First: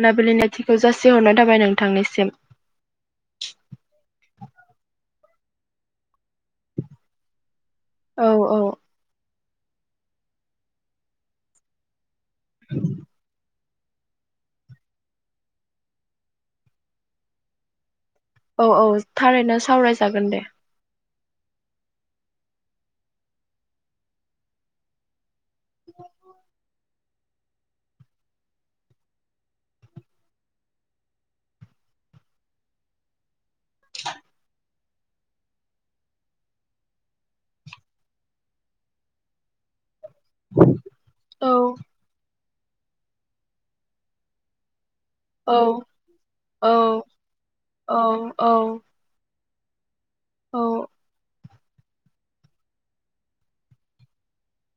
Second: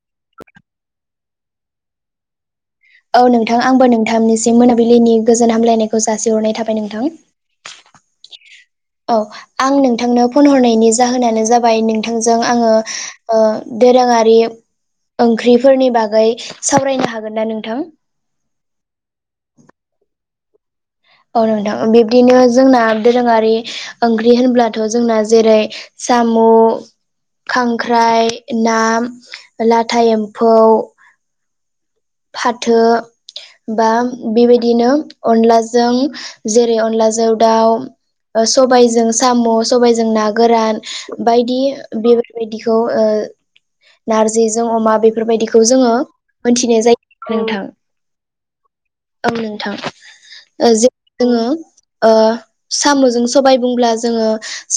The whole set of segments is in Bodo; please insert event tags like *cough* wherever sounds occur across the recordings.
मोनाबिलि नथिखौ जासि हरनाय थाबाय नोंथांनिसिम औ नोंथां आंबो नोंथांनिसिम मोनाबिलिनि गोजोन हामलायनायखौ जासिहरनाय थाबाय नोंथां। औ औ। औ आं नोंथांनो फन हरनायनि जाहोनानो जाबाय नोंथांजों आंङो ओ दोरोंङारि ओंख्रिफोरनि बागै सावरायनो हागोन ना नोंथां? औ औ थारैनो सावरायजागोन दे औ नोंथां बिबदिनो जोंना दोरोंङारि ओंख्रि होनब्लाथ' जोंना जेरै साम' खांख्राइ ना लाथा एम्फौ फाथो बा बेबायदिनो अनलाजों जेरै अनलाजों दाउ ओ सबायजों साम' सबायजों ना गोरान औ बायदि बे बिदिखौ ओ नारजिजों अमा औ बेफोरबायदिखौ जोंङो औ मोनथिनाय जायो। नोंथां औ औ औ नोंथां औ ओ जि जोंङो ओ साम'जों सबाय बुंब्ला जोंङो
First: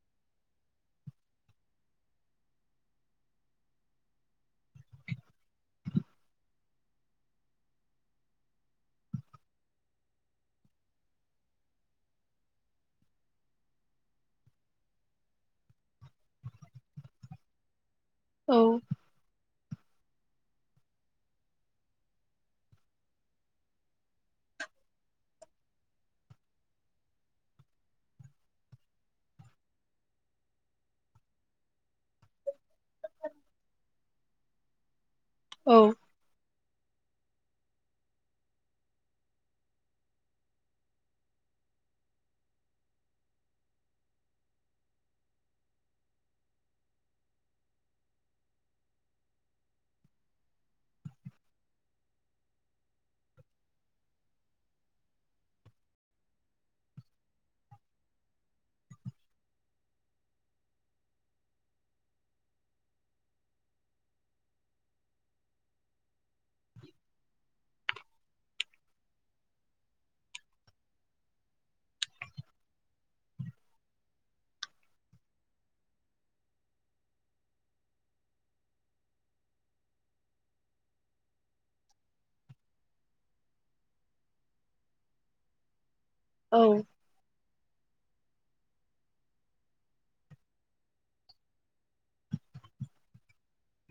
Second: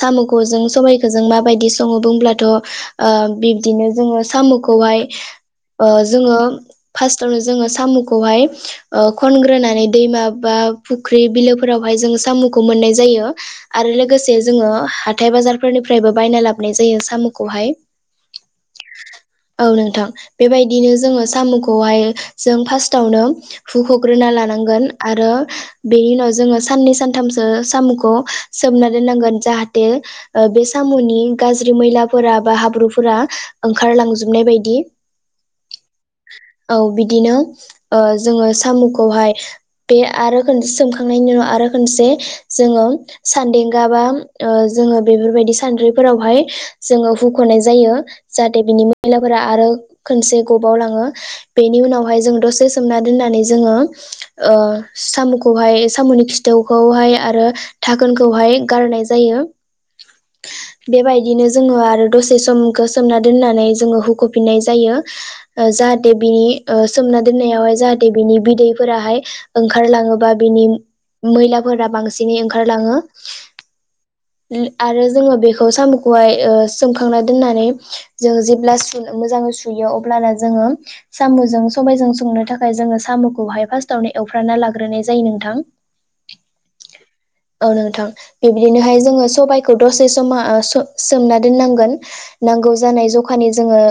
साम'खौ जों सबबायखौ जों माबायदि संङो बुंब्लाथ' ओ बिब्दिनो जोंङो साम'खौहाय ओ जोंङो फार्स्टआवनो जोंङो साम'खौहाय ओ खनग्रोनानै दैमा बा फुख्रि बिलोफोरावहाय जों साम'खौ मोननाय जायो। आरो लोगोसे जोंङो हाथाय बाजारफोरनिफ्रायबो बायना लाबोनाय जायो साम'खौहाय औ। औ नोंथां बेबायदिनो जोंङो साम'खौहाय जों फार्स्टावनो हुख'ग्रोना लानांगोन आरो बेनि उनाव जोंङो साननै सानथामसो साम'खौ सोमना दोननांगोन जाहाथे ओ बे साम'नि गाज्रि मैलाफोरा बा हाब्रुफोरा ओंखारलांजोबनाय बायदि औ औ बिदिनो ओ जोंङो साम'खौहाय बे आरो खनसे सोमखांनायनि उनाव आरो खनसे जोंङो सान्देंगा बा ओ जोंङो बेफोरबायदि सान्द्रिफोरावहाय जोंङो हुख'नाय जायो जाहाथे बिनि मैलाफोरा आरो खनसे गबाव लांङो बेनि उनावहाय जोंङो दसे सोमना दोननानै जोंङो ओ साम'खौहाय साम'नि खिथौखौहाय आरो थाखोनखौहाय गारनाय जायो *inaudible* बेबायदिनो जोंङो आरो दसे समखौ सोमना दोननानै जोंङो होुख'फिननाय जायो जा जे बिनि सोमना दोननायावहाय जाहाथे बिनि बिदैफोराहाय ओंखारलाङोबा बिनि मैलाफोरा बांसिनै ओंखारलाङो *inaudible* आरो जोंङो बेखौ साम'खौहाय ओ सोमखांना दोननानै जों जेब्ला सु मोजांङै सुयो अब्लाना जोंङो साम'जों सबायजों संनो थाखाय जोंङो साम'खौहाय फार्स्टावनो एवफ्रानना लाग्रोनाय जायो नोंथां औ औ नोंथां बेबदिनोहाय जोंङो सबायाइखौ दसे समा सो-सोमना दोननांगोन नांगौ जानाय जखानि जोंङो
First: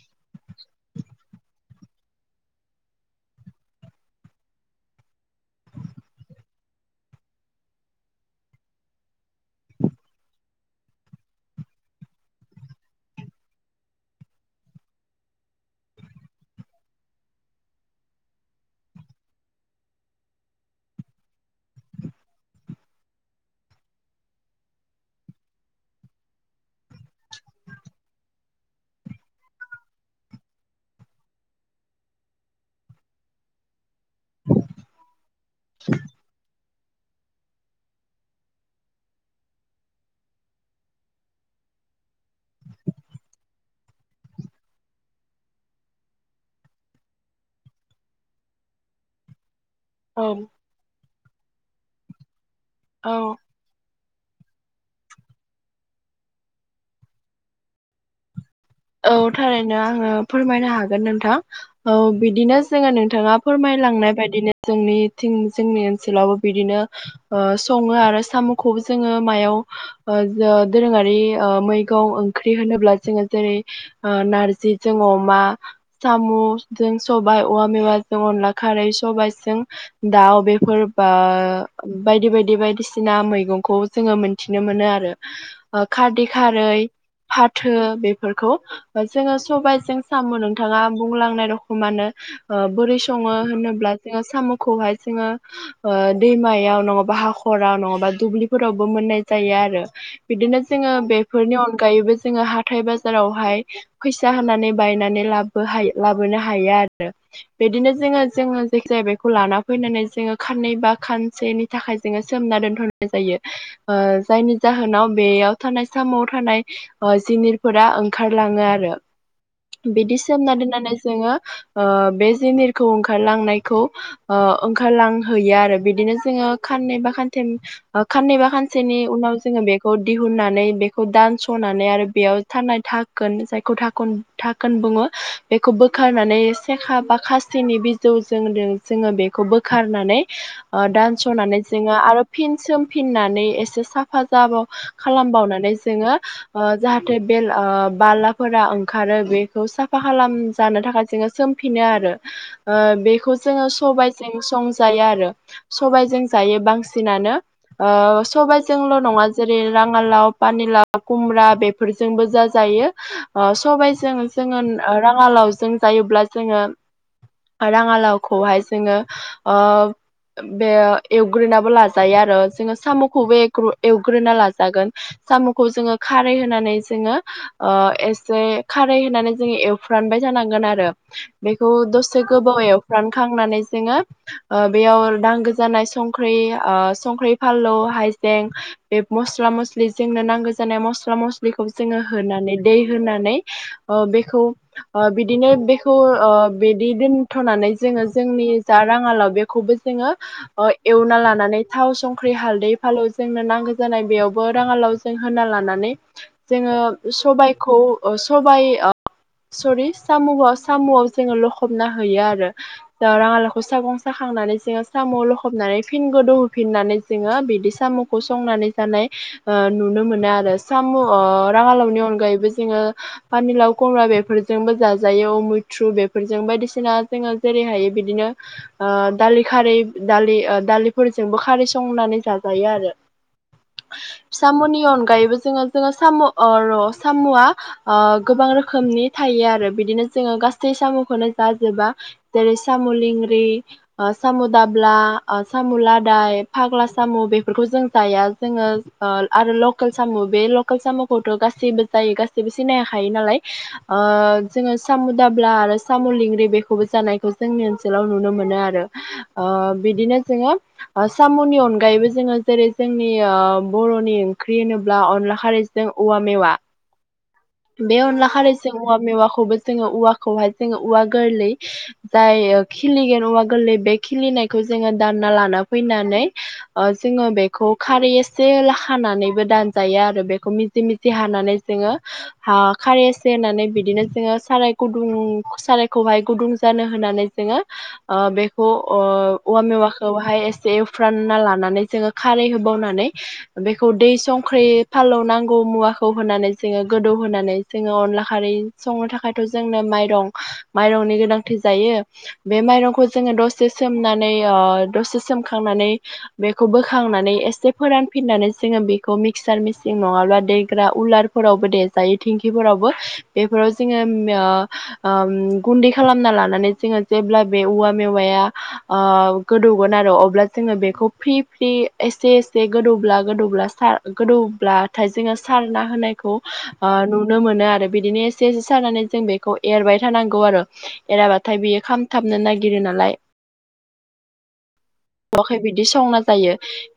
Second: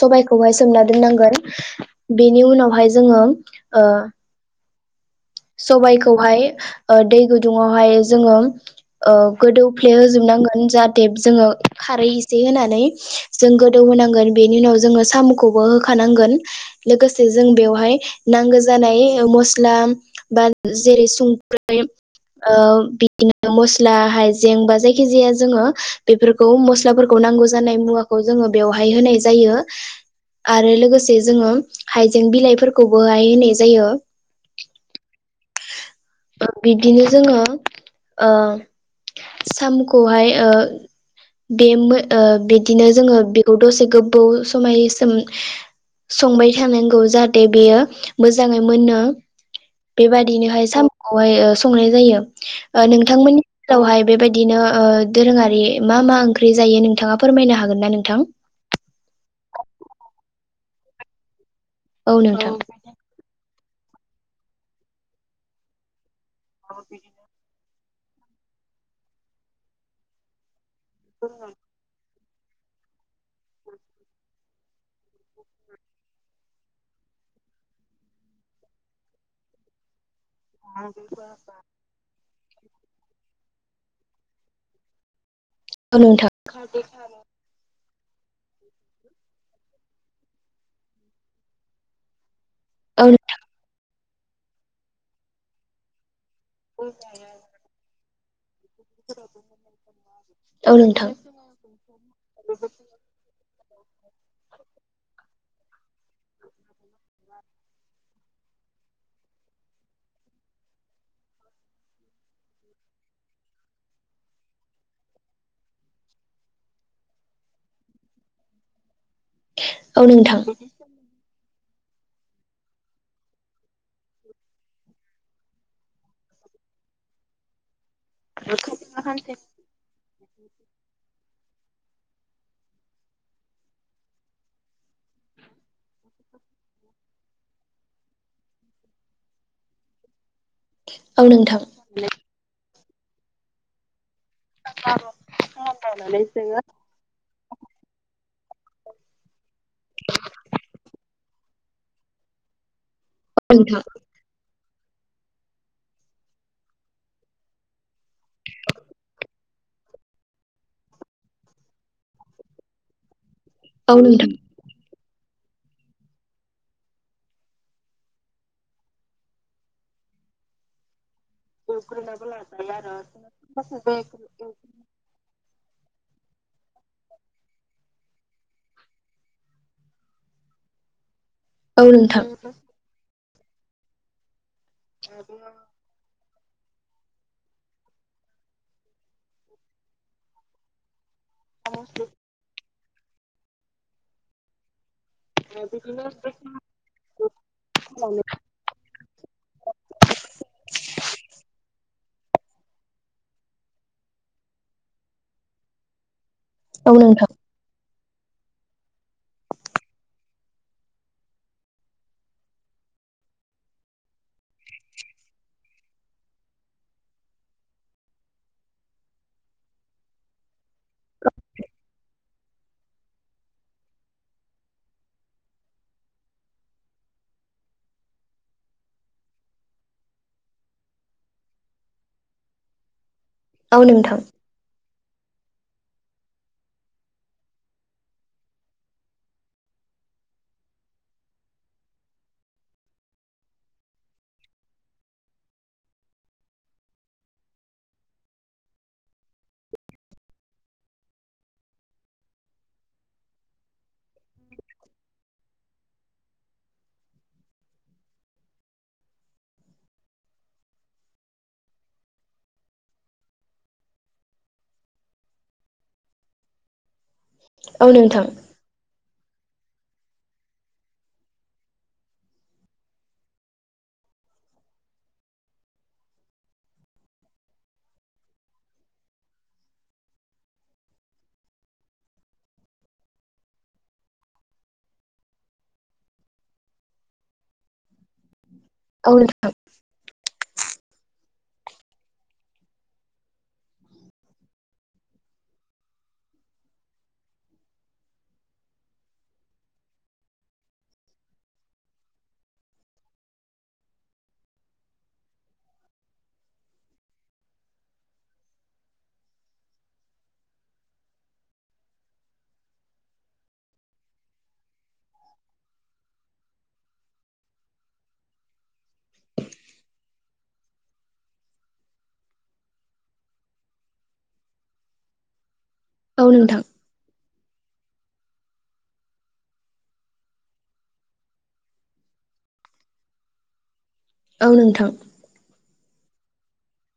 सबायाइखौहाय सोमना दोननांगोन बेनि उनावहाय जोंङो सबाइखौहाय दै गुदुङावहाय जोंङो ओ गोदौफ्ले होजोबनांगोन जाहाथे जोङो खारै एसे होनानै जों गोदौ होनांगोन बेनि उनाव जोंङो साम'खौबो होखानांगोन लोगोसे जों बेवहाय नांगौ जानाय मस्ला बा जेरै सुंख्रै ओ बिदिनो मस्ला हाइजें बा जायखि जाया जोंङो बे खौ मस्लाफोरखौ नांगौ जानाय मुवाखौ जोंङो बेवहाय होनाय जायो। आरो लोगोसे जोंङो हाइजें बिलाइफोरखौबोहाय होनाय जायो। *inaudible* बिदिनो जोंङो सामखौहाय ओ बे बिदिनो जोंङो बेखौ दसे गोबाव समायसोम संबाय थानांगौ जाहाथे बेयो मोजाङै मोनो औ बेबादिनोहाय साम'खौहाय संनाय जायो। ओ औ नोंथांमोननि ओलावहाय बेबायदिनो दोरोङारि मा मा ओंख्रि जायो नोंथाङा फोरमायनो हागोन ना नोंथां? औ थारैनो आंङो फोरमायनो हागोन नोंथां औ बिदिनो जोंङो नोंथाङा फोरमायलांनाय बायदिनो जोंनि जोंनि ओनसोलावबो बिदिनो संङो आरो साम'खौबो जोंङो मायाव ओ दोरोङारि मैगं ओंख्रि होनोब्ला जोंङो जेरै नार्जि जों अमा साम'जों सबायाइ औवा मेवाजों अनला खारै सबायाइजों दाउ बे फोरबा बायदि बायदि बायदिसिना मैगंखौ जोंङो मोनथिनो मोनो आरो औ खार्द नोंथां खारै फाथो बे फोरखौ जोंङो सबबायजों सामु नोंथाङा बुंलांनाय रखमानो बोरै औ संङो होनोब्ला जोंङो साम'खौहाय जोंङो ओ दैमायाव नङाबा हाखराव नङाबा दुब्लि रावबो मोननाय जायो आरो बिदिनो औ जोंङो नोंथां बेफोरनि अनगायैबो जोंङो हााइ बा फोरावहाय फैसा होनानै बायनानै ला लाबोनो हायो आरो आरो बिदिनो जोङो जोङो जायखि *unintelligible* खौ लाना फैनानै जोंङो खाननै बा खानसेनि थाखाय जोंङो सोमना दोनथ'नाय जायो। ओ जायनि जाहोनाव बेयाव थानाय सामाव थानाय जिनि फोर ओंखारलाङो आरो औ बिदि नोंथां सोमनानै दोननानै जोंङो ओ बे जिनिरखौ ओंखारलांनायखौ ओ ओंखारलांहैयो आरो बिदिनो जोङो खाननै बा खानथेम खाननैबा खानसेनि उनाव जोंङो बेखौ दिहुननानै बेखौ दानस'नानै आरो बेयाव थानाय धाखोन जायखौ धाखोन बुङो बेखौ बोखारनानै सेखा बा खा सिनि बिजौजों जोंङो बेखौ बोखारनानै ओ दान्स औ नोंथां हनानै जोङो आरो फिन सोम फिननानै एसे साफ हेफाजाब खालामबावनानै जोंङो ओ जाह जे बे बालाफोरा ओंखारो बेखौ साफा खालामजानो थाखाय जोङो सोमफिनो आरो ओ बेखौ जोङो नोंथां सबायजों संजायो आरो सबायजों जायो बांसिनानो। ओ सबायजोंल' नङा जेरै राङाालाव पानिलााव खुमब्रा बे- फोरजोंबो ज जायो सबाय औ जों नोंथां जोंङो राङालावजों जायोब्ला जोंङो राङालावखौहाय जोंङो ओ बे एवग्रोनाबो लाजायो आरो जोंङो साम'खौबो एवग्रोना लाजागोन। साम'खौ जोङो खारै नानै जोङो ओ एसे खारै होनानै जोङो एवफ्रानबाय जानांगोन आरो बेखौ औ नोंथां दसे गोबाव औ एवफ्राम खांनानै जोङो बेयाव नांगो जानाय सं- संख्रि ओ संख्रि फानलु हाइजें बे मस्ला-मस्लि जोंनो नांगौ जानाय मस्ला-मस्लि बेखौ जोङो होनानै दै होनानै ओ बेखौ बिदिनो बेखौ ओ बिदि दोनथ'नानै जोङो जोंनि जा राङालाव बेखौबो जोङो एवना लानानै थाव संख्रि हालदै फालौ जोंनो नांगौ जानाय बेयावबो राङालाव होना लानानै जोङो नोंथां सबायाइखौ ओ सबाइ ओ सरि साम'आव साम'आव जोङो लखबना होयो आरो। बा राङालावखौ सागं साखांनानै जोङो साम' लखबनानै फिन गोदौ होफिननानै जोङो बिदि साम'खौ संनानै जानाय नुनो मोनो आरो। साम' अ राङालावनि अनगायैबो जोङो पानिलाव खुमब्रा बेफोरजोंबो जाजायो मैथ्रु बेफोरजों बायदिसिना जोङो जेरै हायो बिदिनो ओ दालि खारै दालि दालिफोरजोंबो खारै संनानै जाजायो आरो। औ नोंथां। साम'नि अनगायैबो जोङो जोङो साम' अ र' साम'आ आ गोबां रोखोमनि थायो आरो बिदिनो जोङो गासै साम'खौनो जाजोबा जेरै साम' लिंग्रि ओ साम' दाब्ला ओ साम' लादाय फाग्ला साम' बेफोरखौ जों जाया जोङो ओ आरो लकेल साम' बे लकेल साम'खौथ' गासैबो जायो गासैबो सिनाय हाखायो नालाय। ओ जोङो सामु दाब्ला आरो साम' लिंग्रि बेखौबो जानायखौ जोंनि ओनसोलाव नुनो मोनो आरो। ओ बिदिनो जोङो साम'नि अनगायैबो जोङो जेरै जोंनि ओ बर'नि ओंख्रि होनोब्ला अनला खारैजों औवा मेवा। औ बे नोंथां अनला खारै- जों औवा मेवाखौबो जोङो औवाखौहाय जोङो औवा गोरलै जाय खिलिगोन औवा गोरलै बे खिलिनायखौ जोङो दानना लाना फैनानै ओ जोङो बेखौ खारै एसे लाखानानैबो दानजायो आरो। बेखौ मिजि मिजि हानानै जोङो हा खारै एसे होननानै बिदिनो जोङो साराय गुदुं सारायखौहाय गुदुं जानो होननानै जोङो ओ बेखौ ओ औ नोंथां औ नोंथां औवा मेवा- खौहाय एसे एवफ्रानना लानानै जोङो खारै होबावनानै बेखौ दै संख्रि फालौ नांगौ मुवाखौ होनानै जोङो गोदौ होनानै जोङो अनला खारै संनो थाखाय जोंनो माइरं माइरंनि गोनांथि जायो। बे माइरंखौ जोङो दसे सोमनानै अ दसे सोमखांनानै बेखौ बोखांनानै एसे फोरानफिननानै जोङो बेखौ मिक्सार मिस- नङाब्ला देग्रा उलारफोरावबो देजायो दिंखिफोरावबो। बेफोराव जोङो ओ ओ गुन्दै खालामना लानानै जोङो जेब्ला बे औवा मेवाया ओ गोदौगोन आरो अब्ला जोङो बेखौ फ्रि फ्रि एसे एसे गोदौब्ला गोदौब्ला सार गोदौब्लाथाय जोङो सार ना औ होनायखौ ओ नुनो मोनो आरो बिदिनो एसे एसे सानानै जों बेखौ एरबाय थानांगौ आरो एराबाथाय बियो खामथाबनो नागिरो नालाय ओं नोंथां जखाय बिदि संना जायो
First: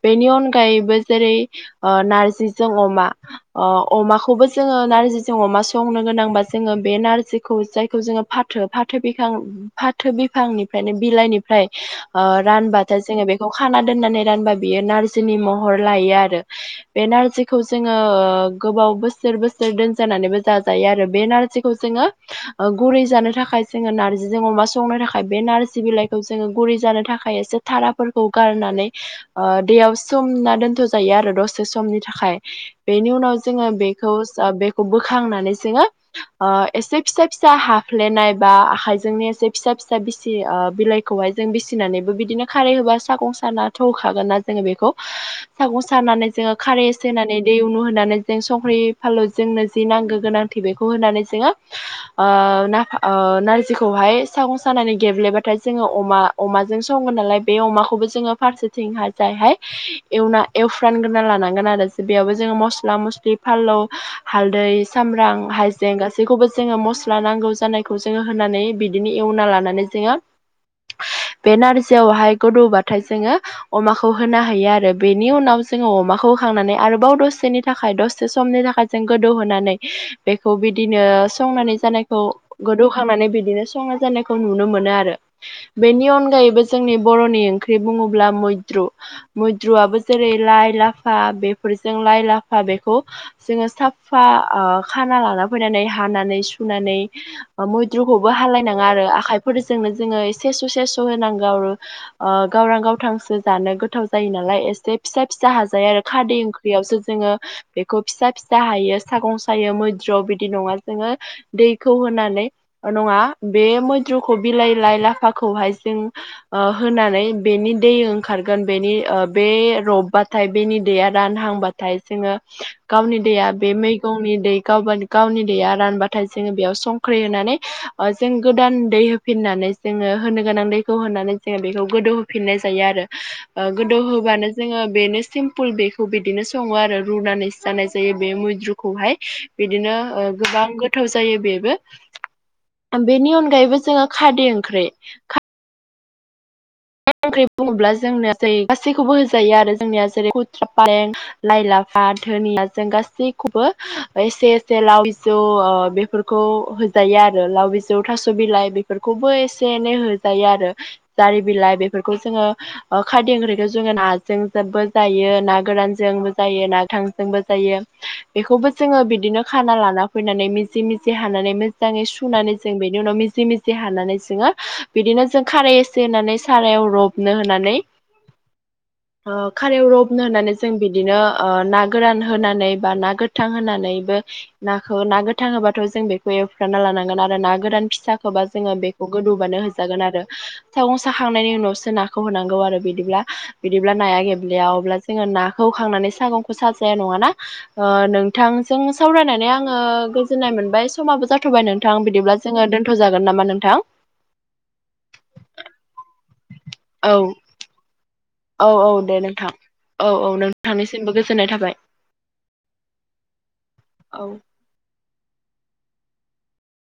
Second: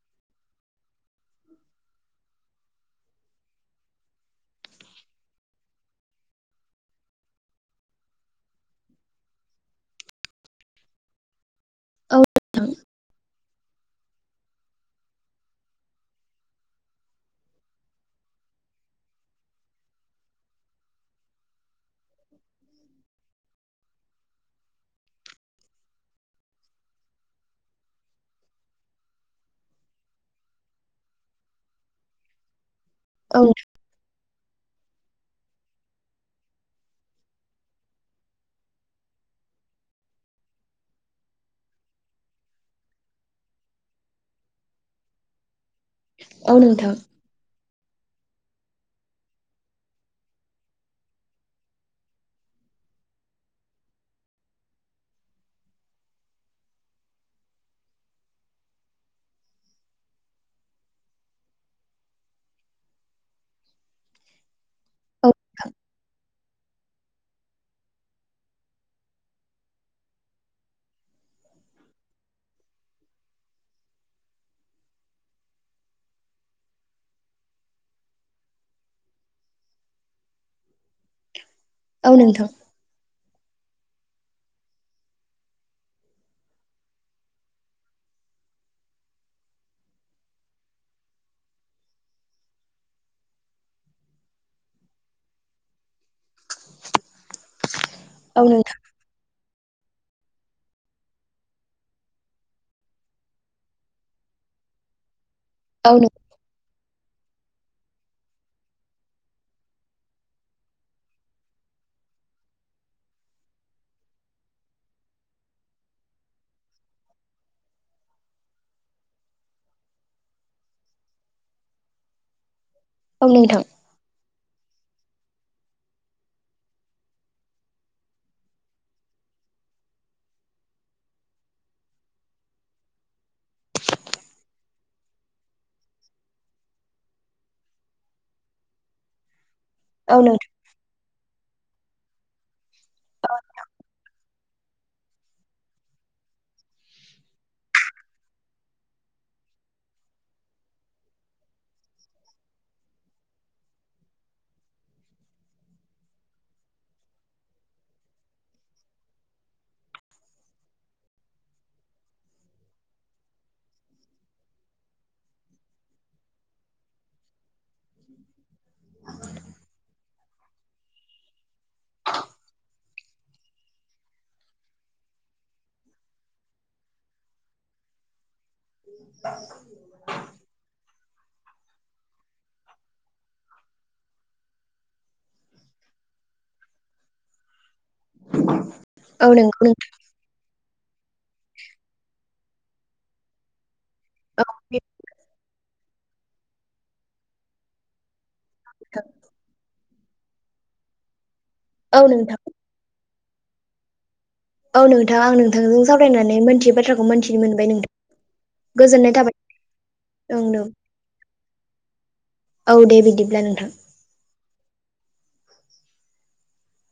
बेनि अनगायैबो जेरै ओ नारजि जों अमा अ अमाखौबो जोङो नारजिजों अमा संनो गोनांबा जोङो बे नारजिखौ जायखौ जोङो फा- फाथो बिफां फाथो बिफांनिफ्रायनो बिलाइनिफ्राय औ ओ नोंथां रानबाथाय जोङो खाना दोनानै रानबा बियो नारजिनि महर लायो आरो। बे नारजि जोङो ओ गोबाव बोसोर बोसोर दोनजानानैबो जाजायो आरो बे नारजिखौ जोङो ओ गुरै जानो थाखाय जोङो नार्जिजों अमा संनो थाखाय बे नारजि बिलाइखौ जोङो गुरै जानो थाखाय एसे थाराफोरखौ गारनानै ओ दैयाव समोना दोनथ'जायो आरो दसे समनि थाखाय। बेनि उनाव औ जोङो बेखौ बेखौ बोखांनानै जोङो ओ एसे फिसा फिसा हाफ्लेनाय बा आखायजोंनो एसे फिसा फिसा बिसि ओ बिलाइ खौहाय जोङो सिबिनानै बिदिनो खारै होबाय सागं सानाथ' होखागोनना जोङो बेखौ सागं सा खानानै जोङो औ खारै नोंथां नानै दै उनु होनानै जों संख्रि फालु जोंनो जि नांगौ गोनांथि बेखौ होनानै जोङो ओ नार नारजिखौहाय सागं सानानै गेब्लेबाथाय जोङो अमा अमाजों सङो नालाय बे अमाखौबो जोङो फारसेथिंहा जायहाय एवना एवफ्रानग्रोना लानांगोन आरो बेयावबो जोङो मस्ला मस्लि फालौ हालदै औ सामब्राम हाइजें गासैखौबो ज जोङो मस्ला नांगौ जानायखौ जोङो होनानै बिदिनो एवना लानानै जोङो बे नारजियावहाय गोदौबाथाय जोङो अमाखौ होनो हायो आरो बेनि उनाव जोङो अमाखौ खांनानै आरोबाव दसेनि थाखाय दसे समनि थाखाय जों गोदौहोनानै बेखौ बिदिनो संनानै औ जानायखौ नोंथां गोदौखांनानै बिदिनो संना जानायखौ नुनो मोनो आरो बेनि अनगायैबो जोंनि बर'नि ओंख्रि बुङोब्ला मैद्रु मैद्रुआबो जेरै लाइ लाफा बेफोरजों लाइ लाफा बेखौ जोङो साफा आ खाना लाना फैनानै हानानै सुनानै मैद्रुखौबो औ नोंथां हालायनाङा आरो आखायफोरजोंनो जोङो सेस' सेस' होनांगौ आरो गावरां गावथांसो जानो गोथाव जायो नालाय एसे फिसा फिसा हाजायो औ आरो नों खादै ओंख्रि फख्रियावसो जोङो बेखौ फिसा फिसा हायो सागं सायो मैद्रु बिदि नङा जोङो दैखौ होनानै नङा बे मैद्रुखौ बिलाइ लाइ लाफाखौहाय जों ओ होनानै बेनि दै ओंखारगोन ओ बेनि बे रबबाथाय बेनि दैया रान थांबाथाय जोङो गावनि औ दैया नोंथां बे मै गावनि दै गा गावनि दैया रानबाथाय जोङो बेयाव संख्रि होनानै जों गोदान दै फिननानै जोङो होनो गोनां दैखौ होनानै जोङो बेखौ गोदौहोफिननाय जायो आरो ओ गोदौ होबानो जोङो बेनो सिमपोल बे बिदिनो सङो आरो रुनानै जानाय जायो बे मैद्रुखौहाय बिदिनो औ ओ नोंथां गोबां गोथाव जायो बेबो बेनि अनगायैबो जोङो खादै ओंख्रि ओंख्रि बुङोब्ला जोंनो ज गासैखौबो होजायो आरो जोंनिया जेरै कुथ्रा पालें लाइ लाफा धोनिया जों गासैखौबो एसे एसे लाव बिजौ ओ बेफोरखौ खौ होजायो आरो लाव बिजौ थास' बिलाइ बेफोरखौबो एसे एनै होजायो आरो जारि बिलाइ बेफोरखौ जोङो ओ खारदै ओंख्रिखौ जोङो नाजों जेबो जायो ना गोरानजोंबो जायो ना थां जोंबो जायो बेखौबो जोङो बिदिनो खाना लाना फैनानै मिजि मिजि हानानै मोजाङै सुनानै जों बेनि उनाव मिजि मिजि हानानै जोङो बिदिनो जों खारै एसे होननानै सारायाव रबनो होननानै ओ खारायाव रब नो होननानै जों बिदिनो ओ ना गोरान होनानै बा ना गोथां होनानैबो नाखौ ना गोथां होबाथ' जों बेखौ जाना लानांगोन आरो ना गोरान फिसाखौबा जोङो बेखौ औ गोदौबानो नोंगौ नोंथां होजागोन आरो साखांनायनि उनावसो नाखौ होनांगौ आरो बिदिब्ला बिदिब्ला नाया गेब्लेया अब्ला जोङो ना खौ होखांनानै सागंखौ साजाया नङाना ओ नोंथांजों सावरायनानै आङो जोननाय मोनबाय समाबो जाथ'बाय नोंथां बिदिब्ला जोङो दोनथ'जागोन नामा नोंथां? औ नोंथां आं नोंथांजों सावरायनानै मोनथियै बाथ्राखौ औ मोनथिनो मोनबाय नोंथ औ औ दे नोंथां औ औ ओं नोंथांनिसिमबो गोजोननाय थाबाय औ दे बिदिब्ला नोंथां औ